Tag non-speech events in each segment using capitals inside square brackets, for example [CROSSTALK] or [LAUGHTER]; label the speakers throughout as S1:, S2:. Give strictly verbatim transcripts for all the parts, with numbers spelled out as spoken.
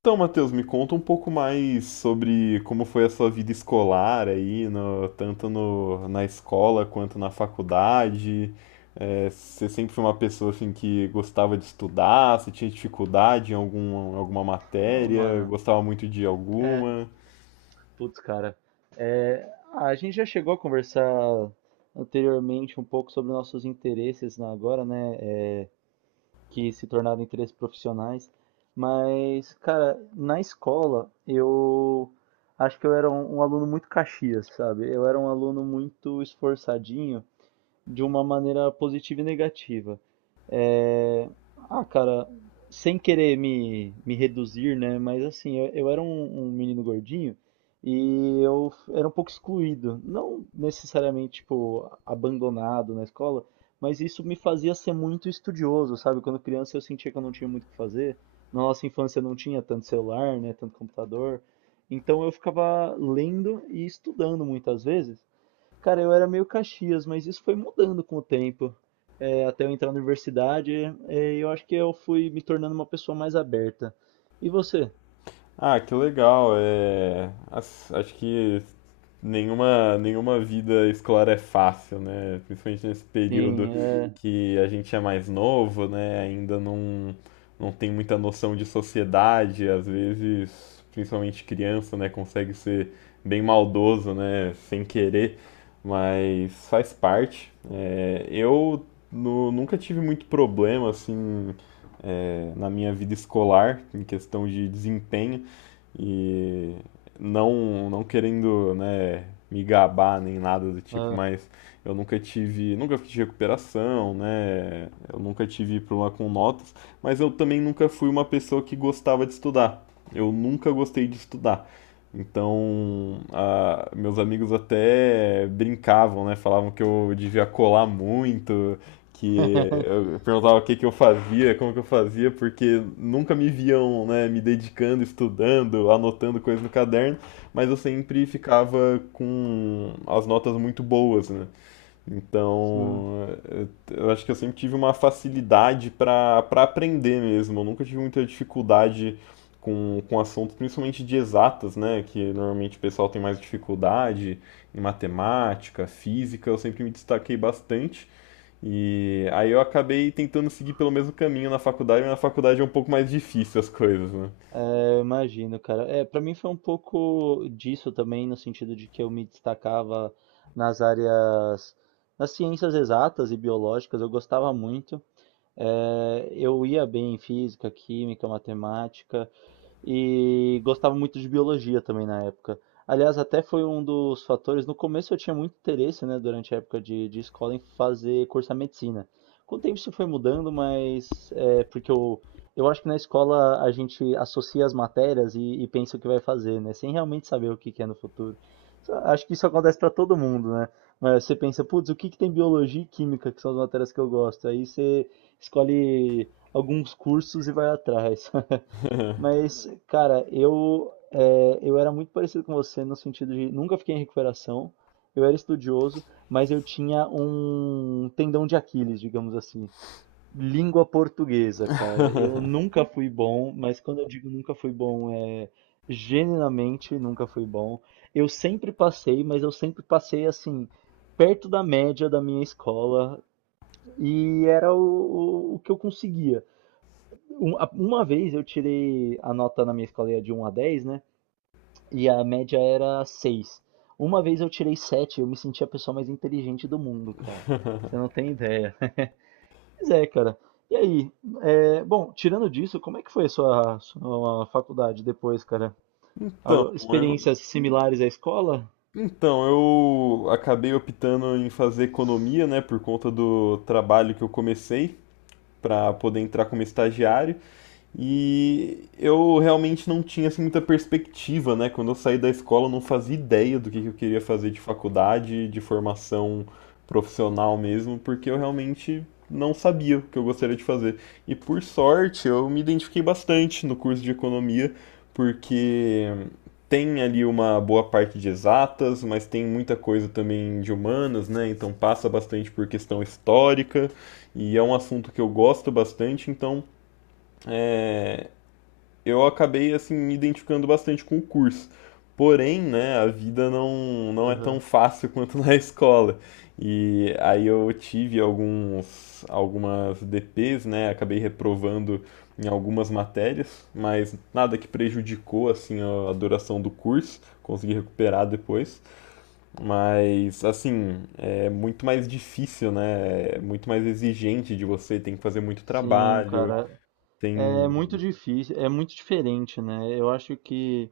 S1: Então, Matheus, me conta um pouco mais sobre como foi a sua vida escolar aí, no- tanto no- na escola quanto na faculdade. É, você sempre foi uma pessoa assim que gostava de estudar, você tinha dificuldade em algum, alguma
S2: Oh
S1: matéria,
S2: mano,
S1: gostava muito de
S2: é,
S1: alguma.
S2: putz, cara, é, a gente já chegou a conversar anteriormente um pouco sobre nossos interesses na agora, né, é, que se tornaram interesses profissionais, mas, cara, na escola eu acho que eu era um, um aluno muito caxias, sabe? Eu era um aluno muito esforçadinho de uma maneira positiva e negativa. É, ah, cara, sem querer me, me reduzir, né? Mas assim, eu, eu era um, um menino gordinho e eu f- era um pouco excluído. Não necessariamente, tipo, abandonado na escola, mas isso me fazia ser muito estudioso, sabe? Quando criança eu sentia que eu não tinha muito o que fazer. Na nossa infância não tinha tanto celular, né? Tanto computador. Então eu ficava lendo e estudando muitas vezes. Cara, eu era meio Caxias, mas isso foi mudando com o tempo. É, até eu entrar na universidade, é, eu acho que eu fui me tornando uma pessoa mais aberta. E você?
S1: Ah, que legal. É, as- acho que nenhuma, nenhuma vida escolar é fácil, né? Principalmente nesse período
S2: Sim, é.
S1: que a gente é mais novo, né? Ainda não, Não tem muita noção de sociedade, às vezes, principalmente criança, né? Consegue ser bem maldoso, né? Sem querer, mas faz parte. É, eu nu- nunca tive muito problema, assim, é, na minha vida escolar, em questão de desempenho. E não, não querendo, né, me gabar nem nada do tipo,
S2: Ah,
S1: mas eu nunca tive, nunca fiz recuperação, né? Eu nunca tive problema com notas, mas eu também nunca fui uma pessoa que gostava de estudar. Eu nunca gostei de estudar. Então, ah, meus amigos até brincavam, né? Falavam que eu devia colar muito, que
S2: [LAUGHS]
S1: eu perguntava o que que eu fazia, como que eu fazia, porque nunca me viam, né, me dedicando, estudando, anotando coisas no caderno, mas eu sempre ficava com as notas muito boas, né?
S2: sim,
S1: Então, eu eu acho que eu sempre tive uma facilidade para para aprender mesmo. Eu nunca tive muita dificuldade com, com assuntos, principalmente de exatas, né? Que normalmente o pessoal tem mais dificuldade em matemática, física. Eu sempre me destaquei bastante. E aí eu acabei tentando seguir pelo mesmo caminho na faculdade, mas na faculdade é um pouco mais difícil as coisas, né?
S2: é, eu imagino, cara. É, para mim foi um pouco disso também, no sentido de que eu me destacava nas áreas, nas ciências exatas e biológicas, eu gostava muito. É, eu ia bem em física, química, matemática. E gostava muito de biologia também na época. Aliás, até foi um dos fatores. No começo eu tinha muito interesse, né, durante a época de, de escola, em fazer curso de medicina. Com o tempo isso foi mudando, mas é porque eu, eu acho que na escola a gente associa as matérias e, e pensa o que vai fazer, né, sem realmente saber o que que é no futuro. Isso- Acho que isso acontece para todo mundo, né? Mas você pensa, putz, o que que tem biologia e química, que são as matérias que eu gosto? Aí você escolhe alguns cursos e vai atrás. [LAUGHS] Mas, cara, eu, é, eu era muito parecido com você no sentido de nunca fiquei em recuperação, eu era estudioso, mas eu tinha um tendão de Aquiles, digamos assim. Língua portuguesa, cara. Eu
S1: [LAUGHS]
S2: nunca fui bom, mas quando eu digo nunca fui bom, é genuinamente nunca fui bom. Eu sempre passei, mas eu sempre passei assim, perto da média da minha escola, e era o, o, o que eu conseguia. Um- a- Uma vez eu tirei a nota na minha escola era de um a dez, né? E a média era seis. Uma vez eu tirei sete, eu me senti a pessoa mais inteligente do mundo, cara. Você não tem ideia. [LAUGHS] Mas é, cara. E aí? É, bom, tirando disso, como é que foi a sua, sua faculdade depois, cara?
S1: Então,
S2: Algu-
S1: eu,
S2: experiências similares à escola?
S1: então, eu acabei optando em fazer economia, né, por conta do trabalho que eu comecei para poder entrar como estagiário. E eu realmente não tinha assim, muita perspectiva, né? Quando eu saí da escola, eu não fazia ideia do que que eu queria fazer de faculdade, de formação profissional mesmo, porque eu realmente não sabia o que eu gostaria de fazer. E por sorte, eu me identifiquei bastante no curso de economia, porque tem ali uma boa parte de exatas, mas tem muita coisa também de humanas, né? Então passa bastante por questão histórica, e é um assunto que eu gosto bastante, então eu acabei assim me identificando bastante com o curso. Porém, né, a vida não, não é tão
S2: Aham.
S1: fácil [LAUGHS] quanto na escola. E aí eu tive alguns algumas D Ps, né, acabei reprovando em algumas matérias, mas nada que prejudicou assim a a duração do curso, consegui recuperar depois, mas assim, é muito mais difícil, né? É muito mais exigente de você, tem que fazer muito
S2: Sim,
S1: trabalho,
S2: cara. É
S1: tem.
S2: muito difícil, é muito diferente, né? Eu acho que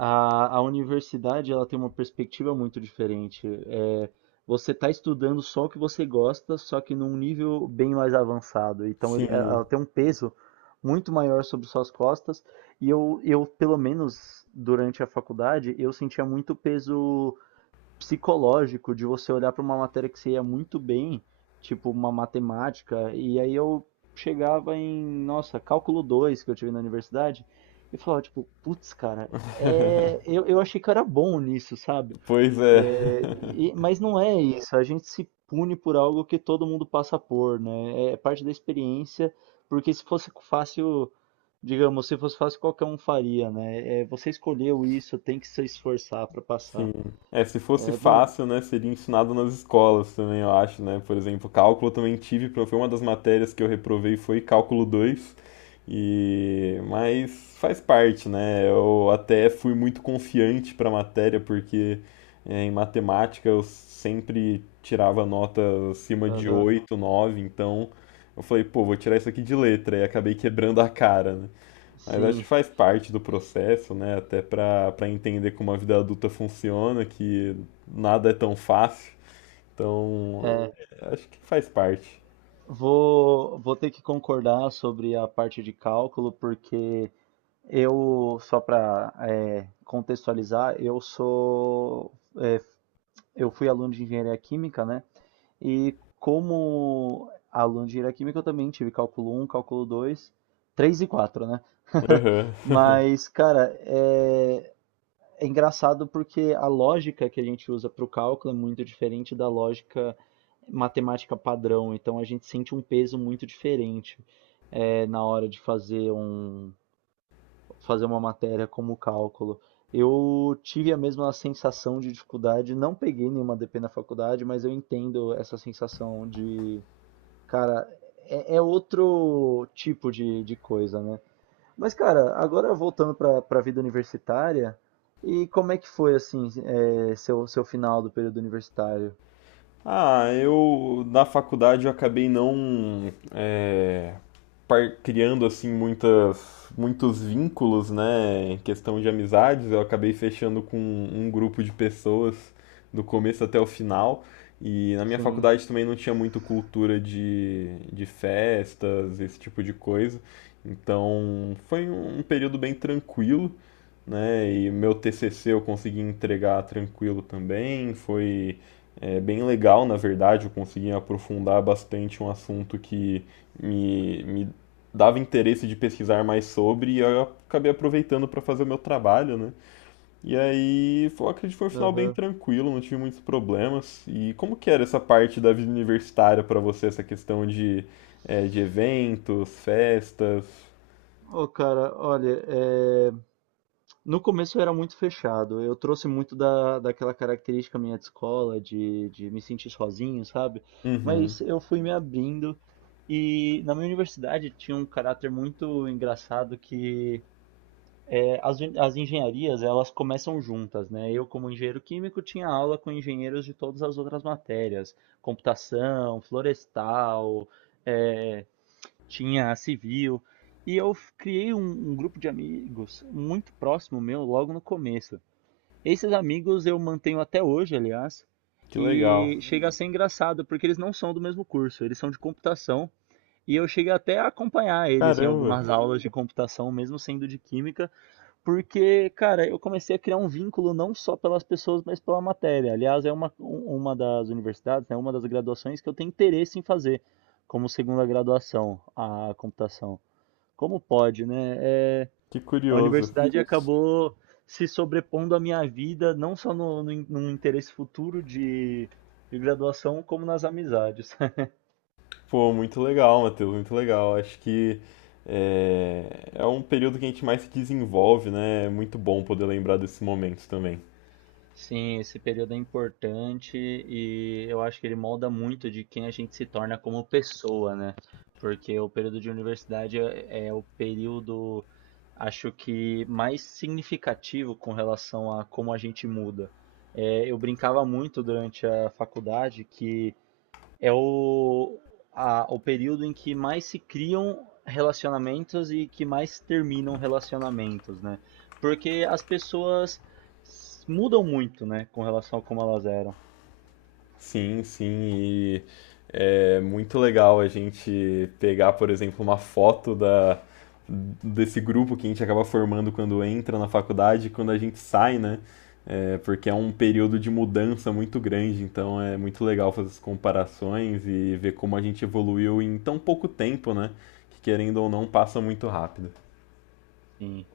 S2: A, a universidade ela tem uma perspectiva muito diferente. É, você está estudando só o que você gosta, só que num nível bem mais avançado. Então ele- ela
S1: Sim.
S2: tem um peso muito maior sobre suas costas. E eu, eu, pelo menos durante a faculdade, eu sentia muito peso psicológico de você olhar para uma matéria que você ia muito bem, tipo uma matemática, e aí eu chegava em, nossa, cálculo dois que eu tive na universidade, e falava, tipo, putz, cara, é... eu, eu achei que eu era bom nisso, sabe?
S1: Pois é.
S2: É, e- mas não é isso, a gente se pune por algo que todo mundo passa por, né? É é parte da experiência, porque se fosse fácil, digamos, se fosse fácil, qualquer um faria, né? É, você escolheu isso, tem que se esforçar para
S1: [LAUGHS]
S2: passar.
S1: Sim. É, se fosse
S2: É, bom.
S1: fácil, né, seria ensinado nas escolas também, eu acho, né? Por exemplo, cálculo eu também tive, pro- foi uma das matérias que eu reprovei foi cálculo dois. E mas faz parte, né? Eu até fui muito confiante para a matéria porque é, em matemática eu sempre tirava nota acima de
S2: Aham.
S1: oito nove, então eu falei, pô, vou tirar isso aqui de letra e acabei quebrando a cara, né? Mas acho que
S2: Sim,
S1: faz parte do processo, né? Até para para entender como a vida adulta funciona, que nada é tão fácil. Então,
S2: é.
S1: é, acho que faz parte.
S2: Vou, vou ter que concordar sobre a parte de cálculo, porque eu, só para contextualizar, eu sou, é, eu fui aluno de engenharia química, né? E como aluno de engenharia química, eu também tive cálculo um, cálculo dois, três e quatro, né? [LAUGHS]
S1: Aham. [LAUGHS]
S2: Mas, cara, é, é engraçado porque a lógica que a gente usa para o cálculo é muito diferente da lógica matemática padrão, então a gente sente um peso muito diferente eh, na hora de fazer um, fazer uma matéria como cálculo. Eu tive a mesma sensação de dificuldade, não peguei nenhuma D P na faculdade, mas eu entendo essa sensação de, cara, é, é outro tipo de, de coisa, né? Mas, cara, agora voltando para para a vida universitária, e como é que foi, assim, é, seu, seu final do período universitário?
S1: Ah, eu na faculdade eu acabei não é, par- criando assim muitas, muitos vínculos, né, em questão de amizades. Eu acabei fechando com um grupo de pessoas do começo até o final. E na minha
S2: Sim.
S1: faculdade também não tinha muito cultura de, de festas, esse tipo de coisa. Então foi um período bem tranquilo, né? E meu T C C eu consegui entregar tranquilo também. Foi é bem legal, na verdade, eu consegui aprofundar bastante um assunto que me, me dava interesse de pesquisar mais sobre e eu acabei aproveitando para fazer o meu trabalho, né? E aí, foi, acredito que foi um final bem
S2: Aham.
S1: tranquilo, não tive muitos problemas. E como que era essa parte da vida universitária para você, essa questão de, é, de eventos, festas?
S2: Ô, cara, olha, é, no começo eu era muito fechado. Eu trouxe muito da, daquela característica minha de escola, de, de me sentir sozinho, sabe?
S1: Uhum,
S2: Mas eu fui me abrindo e na minha universidade tinha um caráter muito engraçado que. É, as, uni- as engenharias, elas começam juntas, né? Eu, como engenheiro químico, tinha aula com engenheiros de todas as outras matérias, computação, florestal, eh, tinha civil, e eu f- criei um, um grupo de amigos muito próximo meu logo no começo. Esses amigos eu mantenho até hoje, aliás,
S1: que legal.
S2: e chega a ser engraçado, porque eles não são do mesmo curso, eles são de computação, e eu cheguei até a acompanhar eles em
S1: Caramba,
S2: algumas aulas de computação, mesmo sendo de química, porque, cara, eu comecei a criar um vínculo não só pelas pessoas, mas pela matéria. Aliás, é uma, um- uma das universidades, né, uma das graduações que eu tenho interesse em fazer como segunda graduação, a computação. Como pode, né? É,
S1: que
S2: a
S1: curioso.
S2: universidade, uhum, acabou se sobrepondo à minha vida, não só no, no, in- num interesse futuro de de graduação, como nas amizades.
S1: Pô, muito legal, Matheus, muito legal. Acho que é, é um período que a gente mais se desenvolve, né? É muito bom poder lembrar desses momentos também.
S2: Sim, esse período é importante e eu acho que ele molda muito de quem a gente se torna como pessoa, né? Porque o período de universidade é é o período, acho que mais significativo com relação a como a gente muda. É, eu brincava muito durante a faculdade que é o, a- o período em que mais se criam relacionamentos e que mais terminam relacionamentos, né? Porque as pessoas s- mudam muito, né, com relação a como elas eram.
S1: Sim, sim, e é muito legal a gente pegar, por exemplo, uma foto da, desse grupo que a gente acaba formando quando entra na faculdade e quando a gente sai, né? É, porque é um período de mudança muito grande, então é muito legal fazer as comparações e ver como a gente evoluiu em tão pouco tempo, né? Que querendo ou não, passa muito rápido.
S2: Sim.